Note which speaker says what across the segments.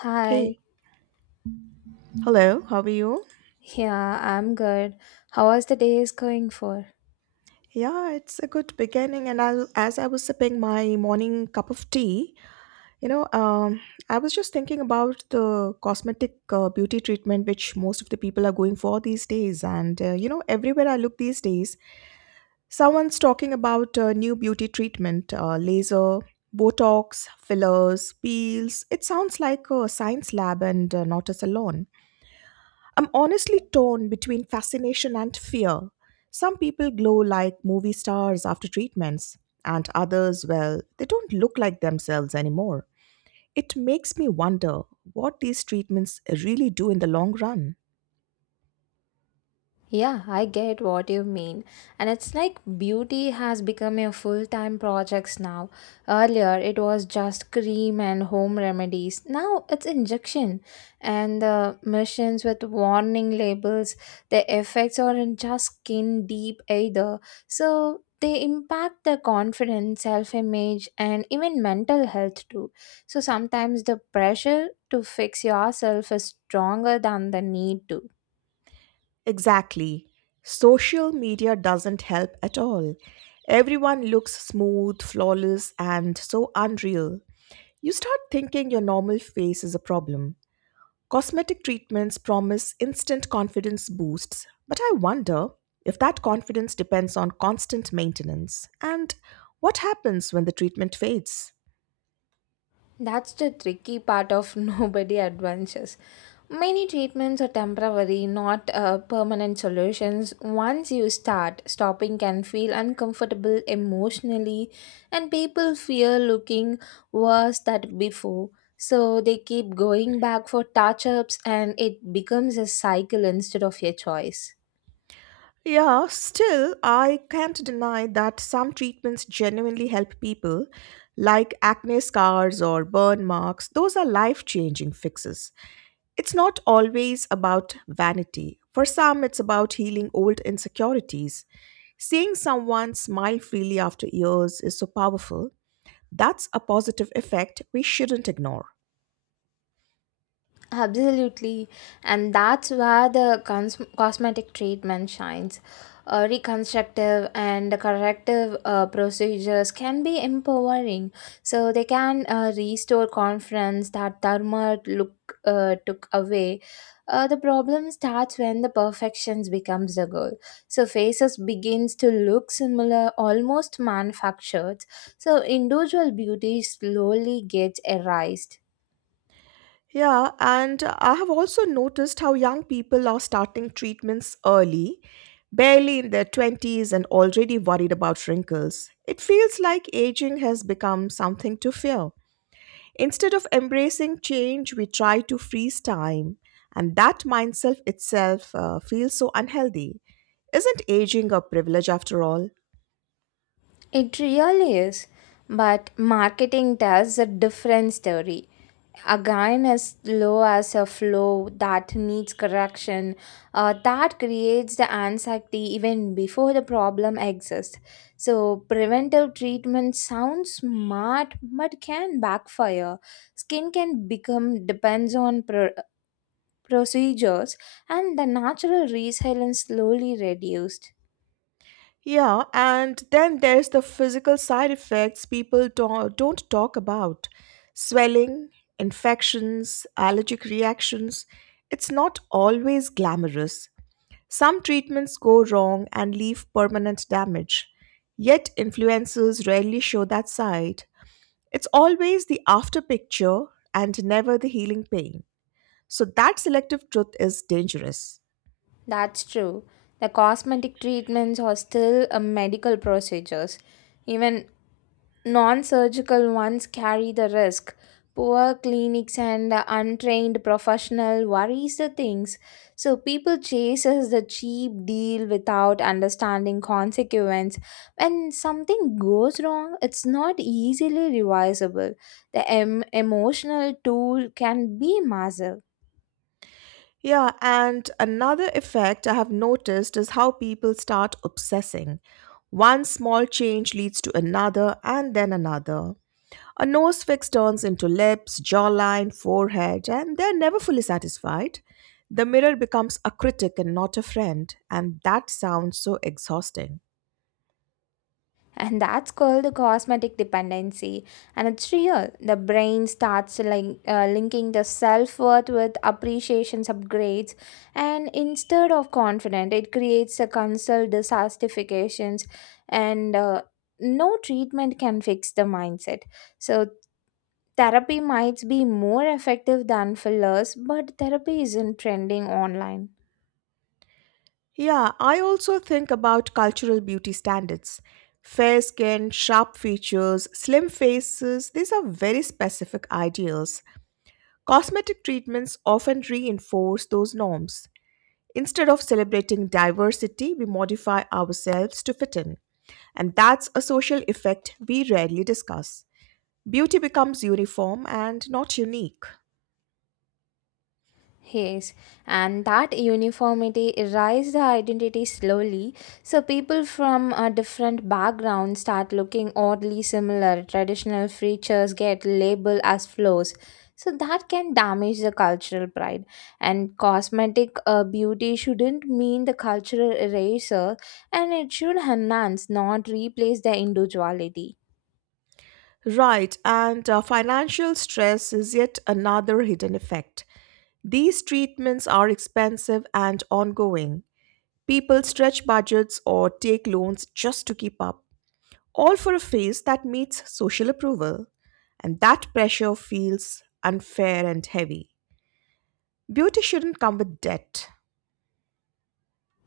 Speaker 1: Hi.
Speaker 2: Hey, hello, how are you?
Speaker 1: Yeah, I'm good. How was the day is going for?
Speaker 2: Yeah, it's a good beginning. And I, as I was sipping my morning cup of tea, you know, um, I was just thinking about the cosmetic beauty treatment which most of the people are going for these days. And, everywhere I look these days, someone's talking about new beauty treatment, laser, Botox, fillers, peels. It sounds like a science lab and not a salon. I'm honestly torn between fascination and fear. Some people glow like movie stars after treatments, and others, well, they don't look like themselves anymore. It makes me wonder what these treatments really do in the long run.
Speaker 1: Yeah, I get what you mean. And it's like beauty has become a full time project now. Earlier, it was just cream and home remedies. Now, it's injection. And the machines with warning labels, the effects aren't just skin deep either. So, they impact the confidence, self image, and even mental health too. So, sometimes the pressure to fix yourself is stronger than the need to.
Speaker 2: Exactly. Social media doesn't help at all. Everyone looks smooth, flawless, and so unreal. You start thinking your normal face is a problem. Cosmetic treatments promise instant confidence boosts, but I wonder if that confidence depends on constant maintenance and what happens when the treatment fades.
Speaker 1: That's the tricky part of nobody adventures. Many treatments are temporary, not permanent solutions. Once you start, stopping can feel uncomfortable emotionally, and people fear looking worse than before. So they keep going back for touch ups, and it becomes a cycle instead of a choice.
Speaker 2: Yeah, still, I can't deny that some treatments genuinely help people, like acne scars or burn marks. Those are life changing fixes. It's not always about vanity. For some, it's about healing old insecurities. Seeing someone smile freely after years is so powerful. That's a positive effect we shouldn't ignore.
Speaker 1: Absolutely, and that's where the cosmetic treatment shines. Reconstructive and corrective procedures can be empowering, so they can restore confidence that Dharma look took away. The problem starts when the perfections becomes the goal. So faces begins to look similar, almost manufactured. So individual beauty slowly gets erased.
Speaker 2: Yeah, and I have also noticed how young people are starting treatments early, barely in their twenties and already worried about wrinkles. It feels like aging has become something to fear. Instead of embracing change, we try to freeze time, and that mindset itself feels so unhealthy. Isn't aging a privilege after all?
Speaker 1: It really is. But marketing tells a different story. Again, as low as a flow that needs correction, that creates the anxiety even before the problem exists. So, preventive treatment sounds smart but can backfire. Skin can become depends on procedures and the natural resilience slowly reduced.
Speaker 2: Yeah, and then there's the physical side effects people don't talk about swelling, infections, allergic reactions. It's not always glamorous. Some treatments go wrong and leave permanent damage. Yet, influencers rarely show that side. It's always the after picture and never the healing pain. So, that selective truth is dangerous.
Speaker 1: That's true. The cosmetic treatments are still a medical procedures. Even non surgical ones carry the risk. Poor clinics and untrained professional worries the things. So people chases the cheap deal without understanding consequence. When something goes wrong, it's not easily revisable. The emotional tool can be massive.
Speaker 2: Yeah, and another effect I have noticed is how people start obsessing. One small change leads to another and then another. A nose fix turns into lips, jawline, forehead, and they're never fully satisfied. The mirror becomes a critic and not a friend, and that sounds so exhausting.
Speaker 1: And that's called the cosmetic dependency, and it's real. The brain starts like linking the self-worth with appreciations upgrades, and instead of confident it creates a consult dissatisfactions, and no treatment can fix the mindset. So therapy might be more effective than fillers, but therapy isn't trending online.
Speaker 2: Yeah, I also think about cultural beauty standards. Fair skin, sharp features, slim faces, these are very specific ideals. Cosmetic treatments often reinforce those norms. Instead of celebrating diversity, we modify ourselves to fit in, and that's a social effect we rarely discuss. Beauty becomes uniform and not unique.
Speaker 1: Yes, and that uniformity erased the identity slowly, so people from a different background start looking oddly similar. Traditional features get labeled as flaws, so that can damage the cultural pride. And cosmetic beauty shouldn't mean the cultural eraser, and it should enhance, not replace the individuality.
Speaker 2: Right, and financial stress is yet another hidden effect. These treatments are expensive and ongoing. People stretch budgets or take loans just to keep up, all for a face that meets social approval, and that pressure feels unfair and heavy. Beauty shouldn't come with debt.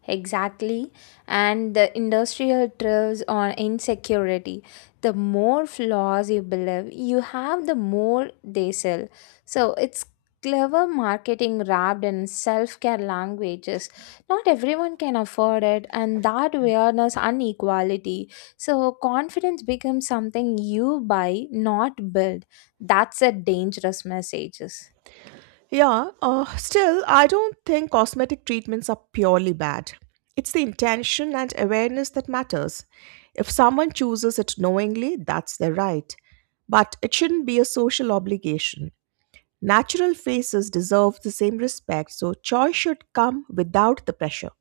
Speaker 1: Exactly. And the industrial thrives on insecurity. The more flaws you believe you have, the more they sell. So it's clever marketing wrapped in self care languages. Not everyone can afford it, and that awareness inequality. So confidence becomes something you buy, not build. That's a dangerous message.
Speaker 2: Yeah, still, I don't think cosmetic treatments are purely bad. It's the intention and awareness that matters. If someone chooses it knowingly, that's their right. But it shouldn't be a social obligation. Natural faces deserve the same respect, so choice should come without the pressure.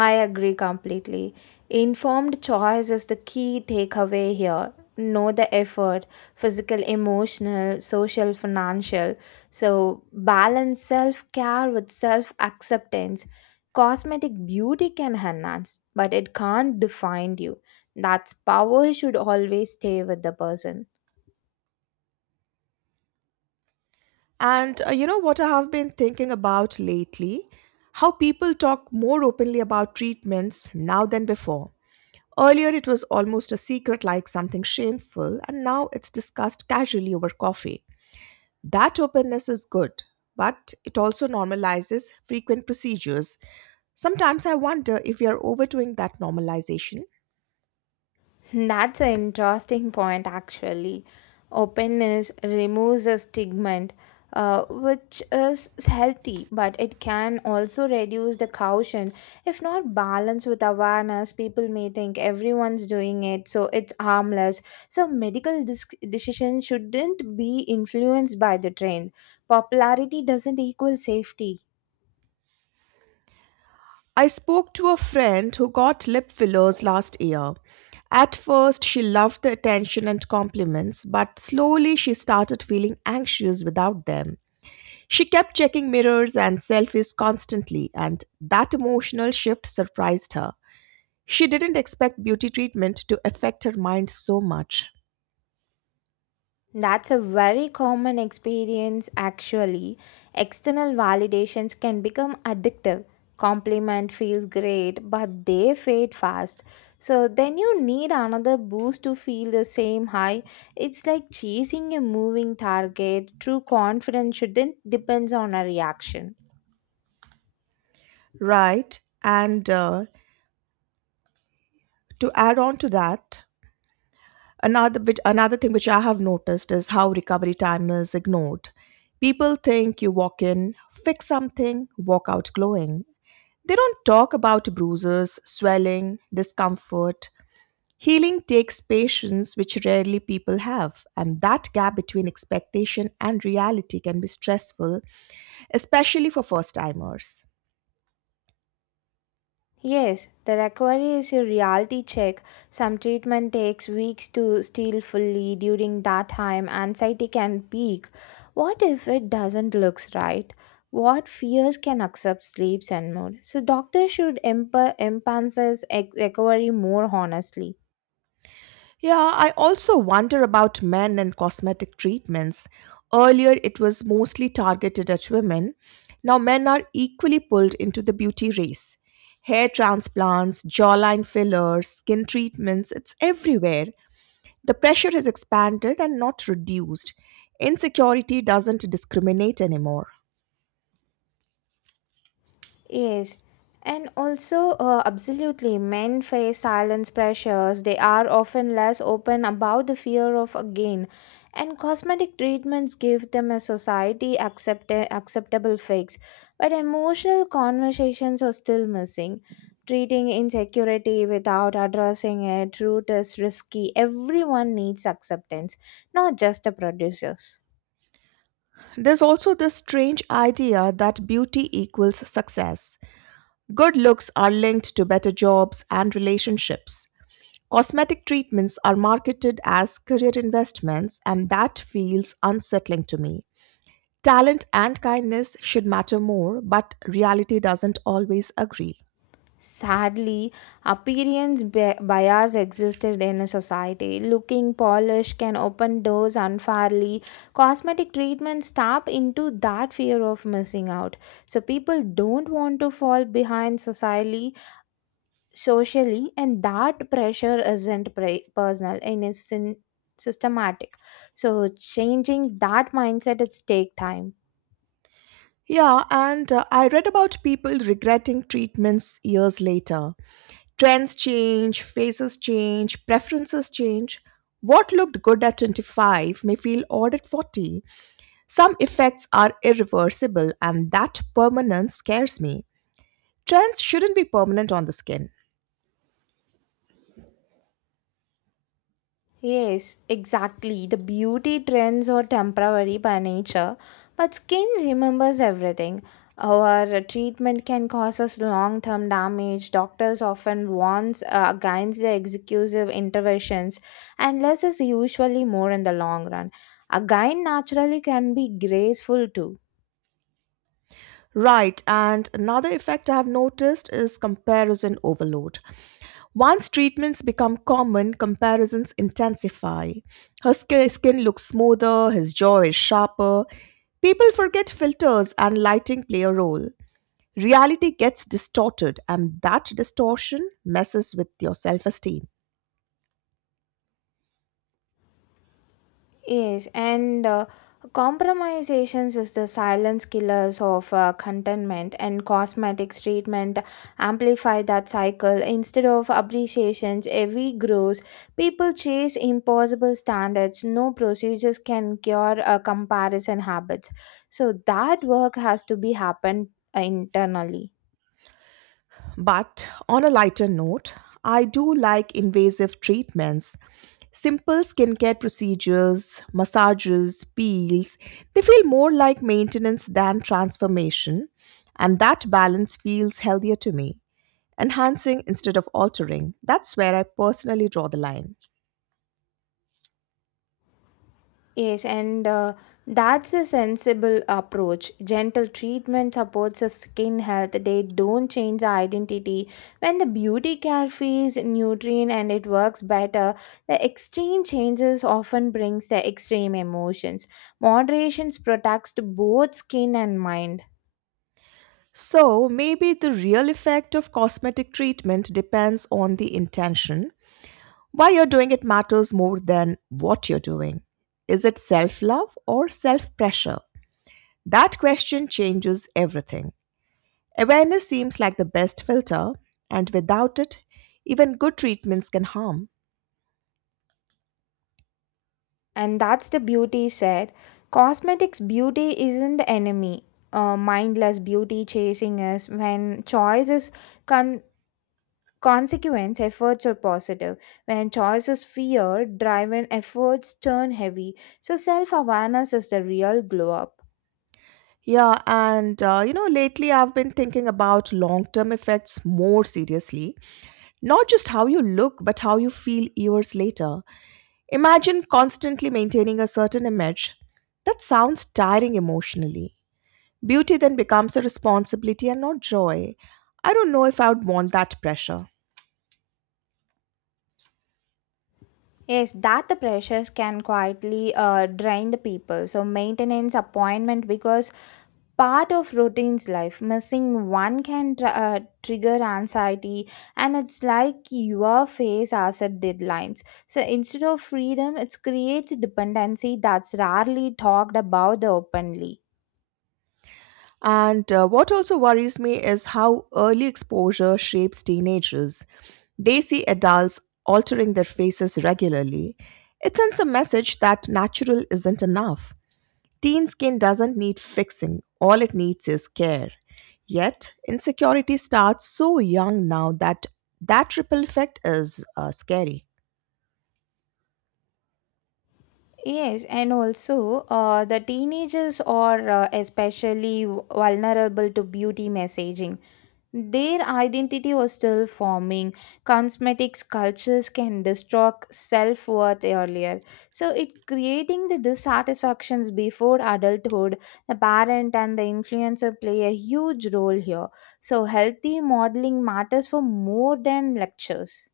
Speaker 1: I agree completely. Informed choice is the key takeaway here. Know the effort, physical, emotional, social, financial. So, balance self care with self acceptance. Cosmetic beauty can enhance, but it can't define you. That's power should always stay with the person.
Speaker 2: And you know what I have been thinking about lately? How people talk more openly about treatments now than before. Earlier, it was almost a secret like something shameful, and now it's discussed casually over coffee. That openness is good, but it also normalizes frequent procedures. Sometimes I wonder if we are overdoing that normalization.
Speaker 1: That's an interesting point, actually. Openness removes a stigma, which is healthy, but it can also reduce the caution. If not balanced with awareness, people may think everyone's doing it, so it's harmless. So, medical decision shouldn't be influenced by the trend. Popularity doesn't equal safety.
Speaker 2: I spoke to a friend who got lip fillers last year. At first, she loved the attention and compliments, but slowly she started feeling anxious without them. She kept checking mirrors and selfies constantly, and that emotional shift surprised her. She didn't expect beauty treatment to affect her mind so much.
Speaker 1: That's a very common experience actually. External validations can become addictive. Compliment feels great, but they fade fast. So then you need another boost to feel the same high. It's like chasing a moving target. True confidence shouldn't depends on a reaction.
Speaker 2: Right, and to add on to that, another thing which I have noticed is how recovery time is ignored. People think you walk in, fix something, walk out glowing. They don't talk about bruises, swelling, discomfort. Healing takes patience which rarely people have, and that gap between expectation and reality can be stressful, especially for first timers.
Speaker 1: Yes, the recovery is a reality check. Some treatment takes weeks to heal fully. During that time, anxiety can peak. What if it doesn't looks right? What fears can accept sleeps and more? So doctor should emphasize recovery more honestly.
Speaker 2: Yeah, I also wonder about men and cosmetic treatments. Earlier, it was mostly targeted at women. Now, men are equally pulled into the beauty race. Hair transplants, jawline fillers, skin treatments, it's everywhere. The pressure has expanded and not reduced. Insecurity doesn't discriminate anymore.
Speaker 1: Yes, and also, absolutely, men face silence pressures. They are often less open about the fear of a gain, and cosmetic treatments give them a society acceptable fix. But emotional conversations are still missing. Treating insecurity without addressing it, root is risky. Everyone needs acceptance, not just the producers.
Speaker 2: There's also this strange idea that beauty equals success. Good looks are linked to better jobs and relationships. Cosmetic treatments are marketed as career investments, and that feels unsettling to me. Talent and kindness should matter more, but reality doesn't always agree.
Speaker 1: Sadly, appearance bias existed in a society. Looking polished can open doors unfairly. Cosmetic treatments tap into that fear of missing out. So people don't want to fall behind socially, and that pressure isn't personal and it's systematic. So changing that mindset it's take time.
Speaker 2: Yeah, and I read about people regretting treatments years later. Trends change, faces change, preferences change. What looked good at 25 may feel odd at 40. Some effects are irreversible, and that permanence scares me. Trends shouldn't be permanent on the skin.
Speaker 1: Yes, exactly. The beauty trends are temporary by nature, but skin remembers everything. Our treatment can cause us long term damage. Doctors often warns against the exclusive interventions, and less is usually more in the long run. A guide naturally can be graceful too.
Speaker 2: Right, and another effect I have noticed is comparison overload. Once treatments become common, comparisons intensify. Her skin looks smoother, his jaw is sharper. People forget filters and lighting play a role. Reality gets distorted, and that distortion messes with your self esteem.
Speaker 1: Yes, and compromisations is the silence killers of contentment, and cosmetics treatment amplify that cycle. Instead of appreciations, every grows. People chase impossible standards. No procedures can cure comparison habits. So that work has to be happened internally.
Speaker 2: But on a lighter note, I do like invasive treatments. Simple skincare procedures, massages, peels, they feel more like maintenance than transformation, and that balance feels healthier to me. Enhancing instead of altering, that's where I personally draw the line.
Speaker 1: Yes, and that's a sensible approach. Gentle treatment supports the skin health. They don't change the identity. When the beauty care feels nutrient and it works better, the extreme changes often brings the extreme emotions. Moderation protects both skin and mind.
Speaker 2: So, maybe the real effect of cosmetic treatment depends on the intention. Why you're doing it matters more than what you're doing. Is it self love or self pressure? That question changes everything. Awareness seems like the best filter, and without it, even good treatments can harm.
Speaker 1: And that's the beauty said. Cosmetics beauty isn't the enemy. Mindless beauty chasing us. When choice is con- consequence, efforts are positive. When choice is fear driven, efforts turn heavy. So self-awareness is the real glow up.
Speaker 2: Yeah, and lately I've been thinking about long term effects more seriously. Not just how you look, but how you feel years later. Imagine constantly maintaining a certain image. That sounds tiring emotionally. Beauty then becomes a responsibility and not joy. I don't know if I would want that pressure.
Speaker 1: Yes, that the pressures can quietly drain the people. So maintenance appointment because part of routine's life, missing one can trigger anxiety, and it's like your face as a deadlines. So instead of freedom, it creates dependency. That's rarely talked about the openly.
Speaker 2: And what also worries me is how early exposure shapes teenagers. They see adults altering their faces regularly. It sends a message that natural isn't enough. Teen skin doesn't need fixing, all it needs is care. Yet, insecurity starts so young now that ripple effect is scary.
Speaker 1: Yes, and also the teenagers are especially vulnerable to beauty messaging. Their identity was still forming. Cosmetics cultures can distort self worth earlier, so it creating the dissatisfactions before adulthood. The parent and the influencer play a huge role here. So healthy modeling matters for more than lectures.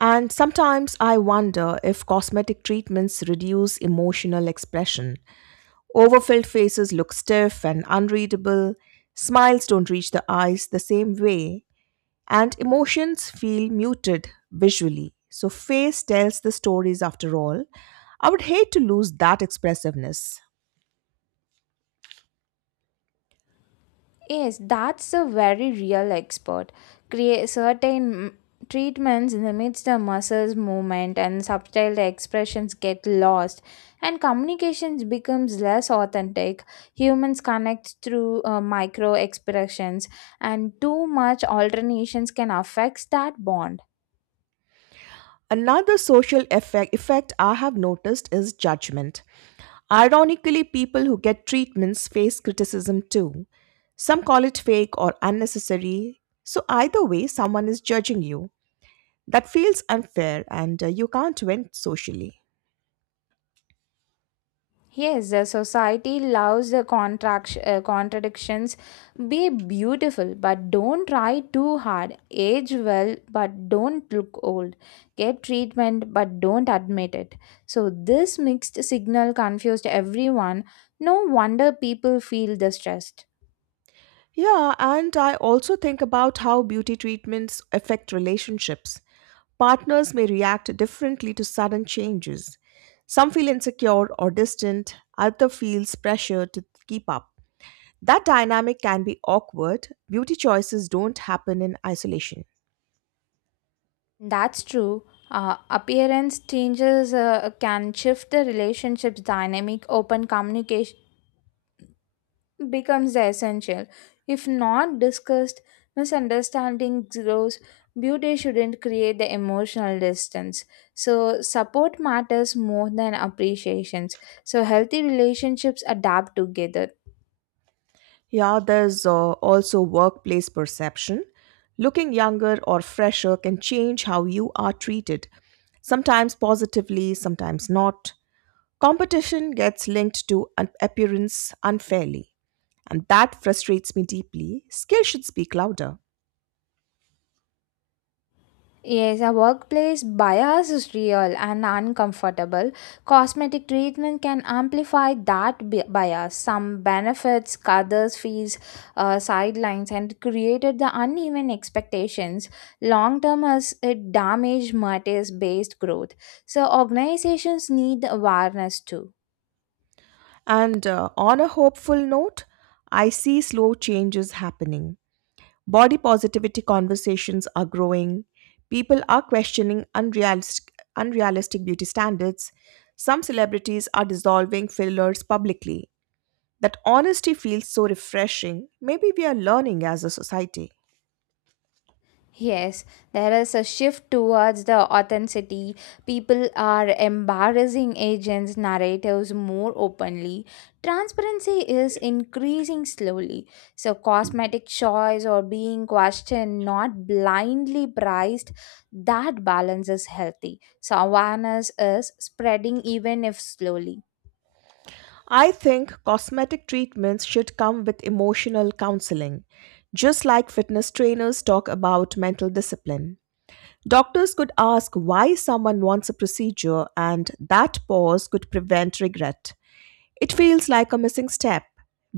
Speaker 2: And sometimes I wonder if cosmetic treatments reduce emotional expression. Overfilled faces look stiff and unreadable, smiles don't reach the eyes the same way, and emotions feel muted visually. So, face tells the stories after all. I would hate to lose that expressiveness.
Speaker 1: Yes, that's a very real expert. Create certain treatments limits the muscles movement and subtle expressions get lost and communications becomes less authentic. Humans connect through micro expressions, and too much alternations can affect that bond.
Speaker 2: Another social effect I have noticed is judgment. Ironically, people who get treatments face criticism too. Some call it fake or unnecessary. So, either way, someone is judging you. That feels unfair and you can't win socially.
Speaker 1: Yes, the society loves the contract, contradictions. Be beautiful, but don't try too hard. Age well, but don't look old. Get treatment, but don't admit it. So, this mixed signal confused everyone. No wonder people feel the stressed.
Speaker 2: Yeah, and I also think about how beauty treatments affect relationships. Partners may react differently to sudden changes. Some feel insecure or distant, other feels pressure to keep up. That dynamic can be awkward. Beauty choices don't happen in isolation.
Speaker 1: That's true. Appearance changes can shift the relationships dynamic. Open communication becomes the essential. If not discussed, misunderstanding grows. Beauty shouldn't create the emotional distance. So, support matters more than appreciations. So, healthy relationships adapt together.
Speaker 2: Yeah, there's also workplace perception. Looking younger or fresher can change how you are treated, sometimes positively, sometimes not. Competition gets linked to an appearance unfairly, and that frustrates me deeply. Skill should speak louder.
Speaker 1: Yes, a workplace bias is real and uncomfortable. Cosmetic treatment can amplify that bias. Some benefits, others fees, sidelines, and created the uneven expectations. Long term, as it damage matters based growth. So organizations need awareness too.
Speaker 2: And on a hopeful note, I see slow changes happening. Body positivity conversations are growing. People are questioning unrealistic beauty standards. Some celebrities are dissolving fillers publicly. That honesty feels so refreshing. Maybe we are learning as a society.
Speaker 1: Yes, there is a shift towards the authenticity. People are embarrassing agents' narratives more openly. Transparency is increasing slowly. So, cosmetic choice or being questioned, not blindly priced, that balance is healthy. So, awareness is spreading even if slowly.
Speaker 2: I think cosmetic treatments should come with emotional counseling, just like fitness trainers talk about mental discipline. Doctors could ask why someone wants a procedure, and that pause could prevent regret. It feels like a missing step.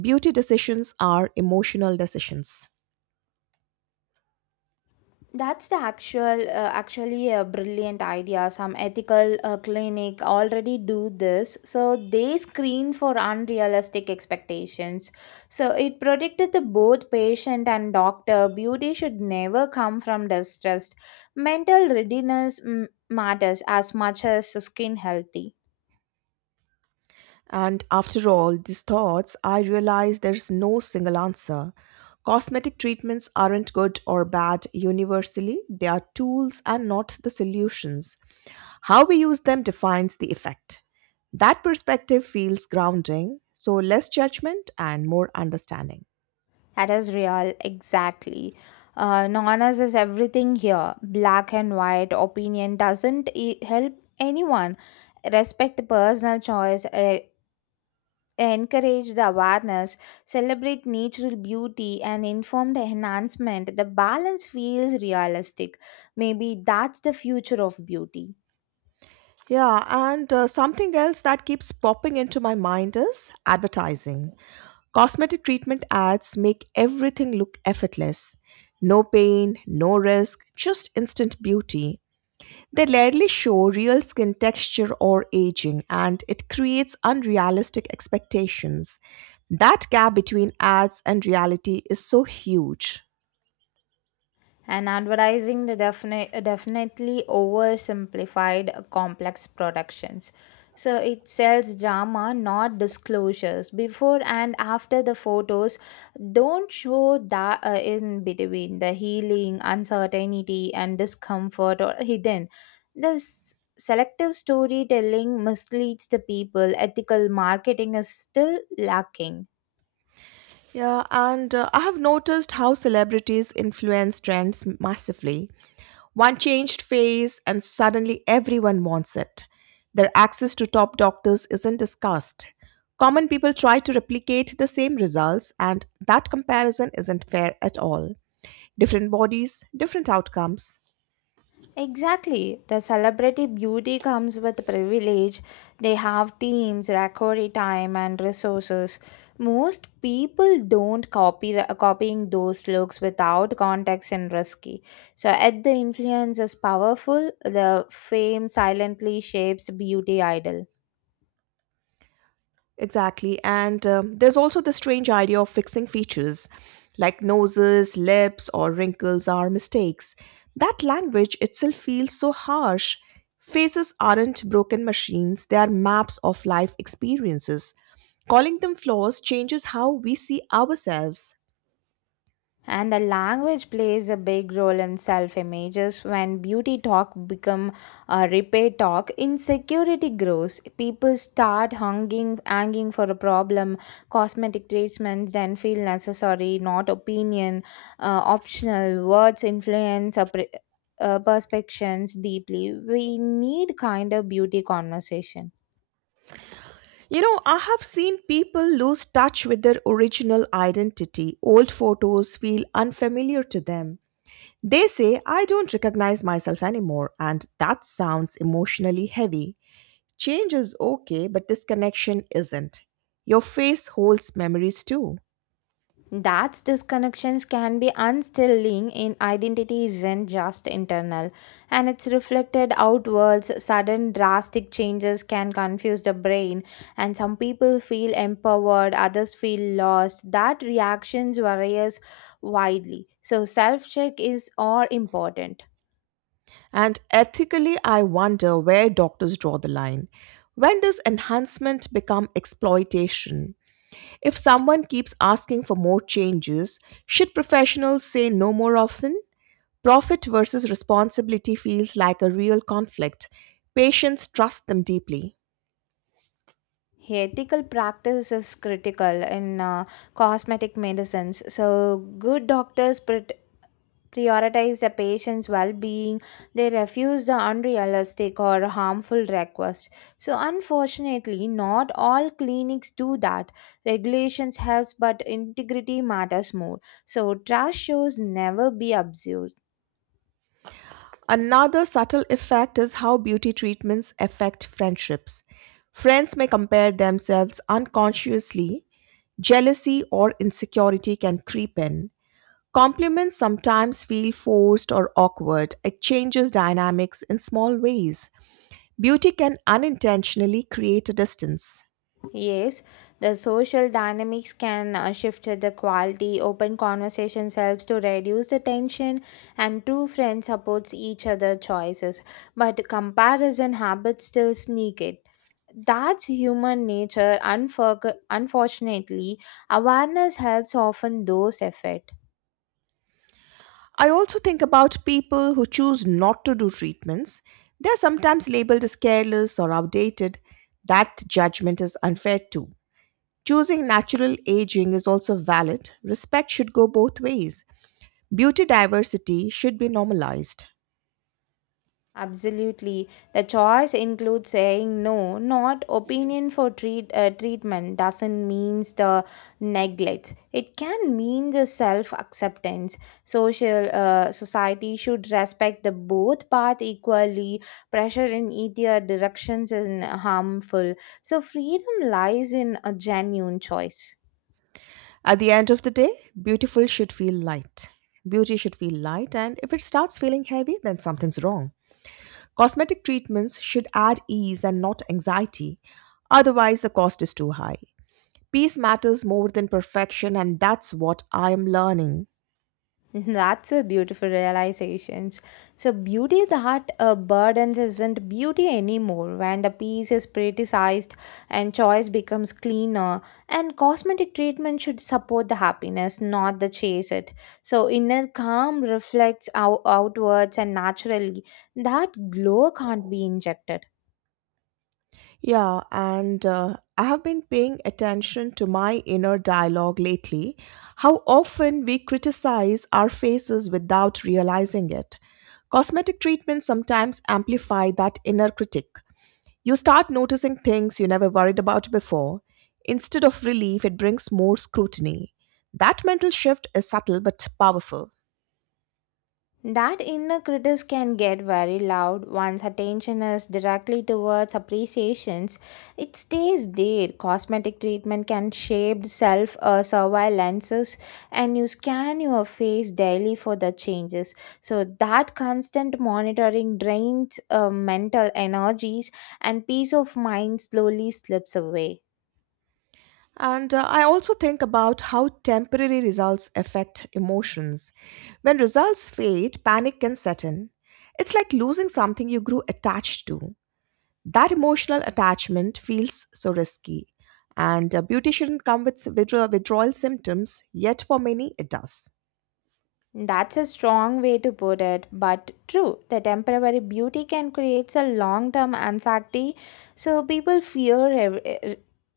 Speaker 2: Beauty decisions are emotional decisions.
Speaker 1: That's the actual, actually a brilliant idea. Some ethical clinic already do this, so they screen for unrealistic expectations. So it protected the both patient and doctor. Beauty should never come from distrust. Mental readiness matters as much as skin healthy.
Speaker 2: And after all these thoughts, I realize there's no single answer. Cosmetic treatments aren't good or bad universally, they are tools and not the solutions. How we use them defines the effect. That perspective feels grounding, so less judgment and more understanding.
Speaker 1: That is real, exactly. Nonas is everything here. Black and white opinion doesn't help anyone. Respect personal choice, encourage the awareness, celebrate natural beauty, and informed enhancement. The balance feels realistic. Maybe that's the future of beauty.
Speaker 2: Yeah, and something else that keeps popping into my mind is advertising. Cosmetic treatment ads make everything look effortless. No pain, no risk, just instant beauty. They rarely show real skin texture or aging, and it creates unrealistic expectations. That gap between ads and reality is so huge.
Speaker 1: And advertising the definitely oversimplified complex productions. So it sells drama, not disclosures. Before and after the photos don't show that in between the healing, uncertainty, and discomfort or hidden. This selective storytelling misleads the people. Ethical marketing is still lacking.
Speaker 2: Yeah, and I have noticed how celebrities influence trends massively. One changed face, and suddenly everyone wants it. Their access to top doctors isn't discussed. Common people try to replicate the same results, and that comparison isn't fair at all. Different bodies, different outcomes.
Speaker 1: Exactly. The celebrity beauty comes with privilege. They have teams, recovery time, and resources. Most people don't copy copying those looks without context and risky. So, at the influence is powerful, the fame silently shapes beauty idol.
Speaker 2: Exactly. And there's also the strange idea of fixing features like noses, lips, or wrinkles are mistakes. That language itself feels so harsh. Faces aren't broken machines, they are maps of life experiences. Calling them flaws changes how we see ourselves.
Speaker 1: And the language plays a big role in self-images. When beauty talk become a repair talk, insecurity grows. People start hanging for a problem. Cosmetic treatments then feel necessary, not opinion, optional. Words influence a perceptions deeply. We need kind of beauty conversation.
Speaker 2: You know, I have seen people lose touch with their original identity. Old photos feel unfamiliar to them. They say, I don't recognize myself anymore, and that sounds emotionally heavy. Change is okay, but disconnection isn't. Your face holds memories too.
Speaker 1: That's disconnections can be unstilling in identity isn't just internal, and it's reflected outwards. Sudden drastic changes can confuse the brain, and some people feel empowered, others feel lost. That reactions varies widely. So self-check is all important.
Speaker 2: And ethically, I wonder where doctors draw the line. When does enhancement become exploitation? If someone keeps asking for more changes, should professionals say no more often? Profit versus responsibility feels like a real conflict. Patients trust them deeply.
Speaker 1: Ethical practice is critical in cosmetic medicines. So, good doctors prioritize the patient's well-being. They refuse the unrealistic or harmful requests. So unfortunately not all clinics do that. Regulations helps, but integrity matters more. So trust shows never be abused.
Speaker 2: Another subtle effect is how beauty treatments affect friendships. Friends may compare themselves unconsciously, jealousy or insecurity can creep in. Compliments sometimes feel forced or awkward. It changes dynamics in small ways. Beauty can unintentionally create a distance.
Speaker 1: Yes, the social dynamics can shift the quality. Open conversations helps to reduce the tension, and true friends supports each other choices. But comparison habits still sneak it. That's human nature. Unfortunately, awareness helps often those effort.
Speaker 2: I also think about people who choose not to do treatments. They're sometimes labeled as careless or outdated. That judgment is unfair too. Choosing natural aging is also valid. Respect should go both ways. Beauty diversity should be normalized.
Speaker 1: Absolutely. The choice includes saying no, not opinion for treatment doesn't means the neglect. It can mean the self-acceptance. Social society should respect the both path equally. Pressure in either directions is harmful. So freedom lies in a genuine choice.
Speaker 2: At the end of the day, beautiful should feel light. Beauty should feel light, and if it starts feeling heavy, then something's wrong. Cosmetic treatments should add ease and not anxiety. Otherwise, the cost is too high. Peace matters more than perfection, and that's what I am learning.
Speaker 1: That's a beautiful realization. So, beauty that burdens isn't beauty anymore. When the piece is criticized and choice becomes cleaner. And cosmetic treatment should support the happiness, not the chase it. So, inner calm reflects outwards and naturally. That glow can't be injected.
Speaker 2: Yeah, and I have been paying attention to my inner dialogue lately. How often we criticize our faces without realizing it. Cosmetic treatments sometimes amplify that inner critic. You start noticing things you never worried about before. Instead of relief, it brings more scrutiny. That mental shift is subtle but powerful.
Speaker 1: That inner critic can get very loud once attention is directly towards appreciations. It stays there. Cosmetic treatment can shape self surveillances, and you scan your face daily for the changes. So, that constant monitoring drains mental energies, and peace of mind slowly slips away.
Speaker 2: And I also think about how temporary results affect emotions. When results fade, panic can set in. It's like losing something you grew attached to. That emotional attachment feels so risky, and a beauty shouldn't come with withdrawal symptoms, yet for many it does.
Speaker 1: That's a strong way to put it, but true, the temporary beauty can create a long term anxiety, so people fear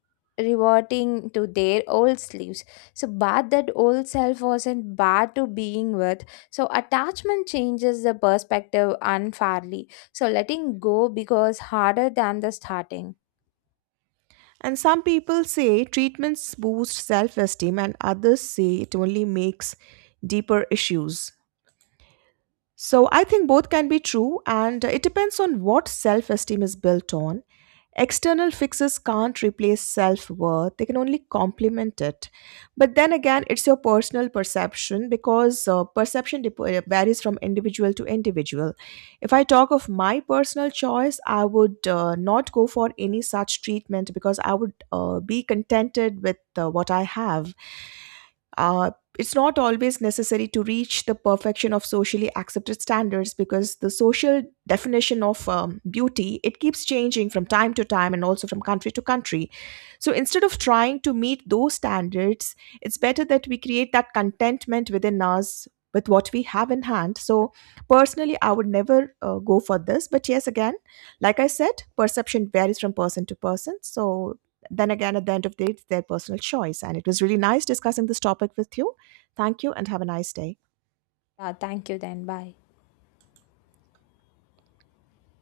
Speaker 1: reverting to their old selves. So, but that old self wasn't bad to being with, so attachment changes the perspective unfairly. So, letting go becomes harder than the starting.
Speaker 2: And some people say treatments boost self-esteem and others say it only makes deeper issues. So I think both can be true, and it depends on what self esteem is built on. External fixes can't replace self worth, they can only complement it. But then again, it's your personal perception because perception varies from individual to individual. If I talk of my personal choice, I would not go for any such treatment because I would be contented with what I have. Uh, it's not always necessary to reach the perfection of socially accepted standards, because the social definition of beauty, it keeps changing from time to time and also from country to country. So instead of trying to meet those standards, it's better that we create that contentment within us with what we have in hand. So personally, I would never go for this, but yes, again, like I said, perception varies from person to person. So then again, at the end of the day, it's their personal choice. And it was really nice discussing this topic with you. Thank you and have a nice day.
Speaker 1: Thank you, then, bye.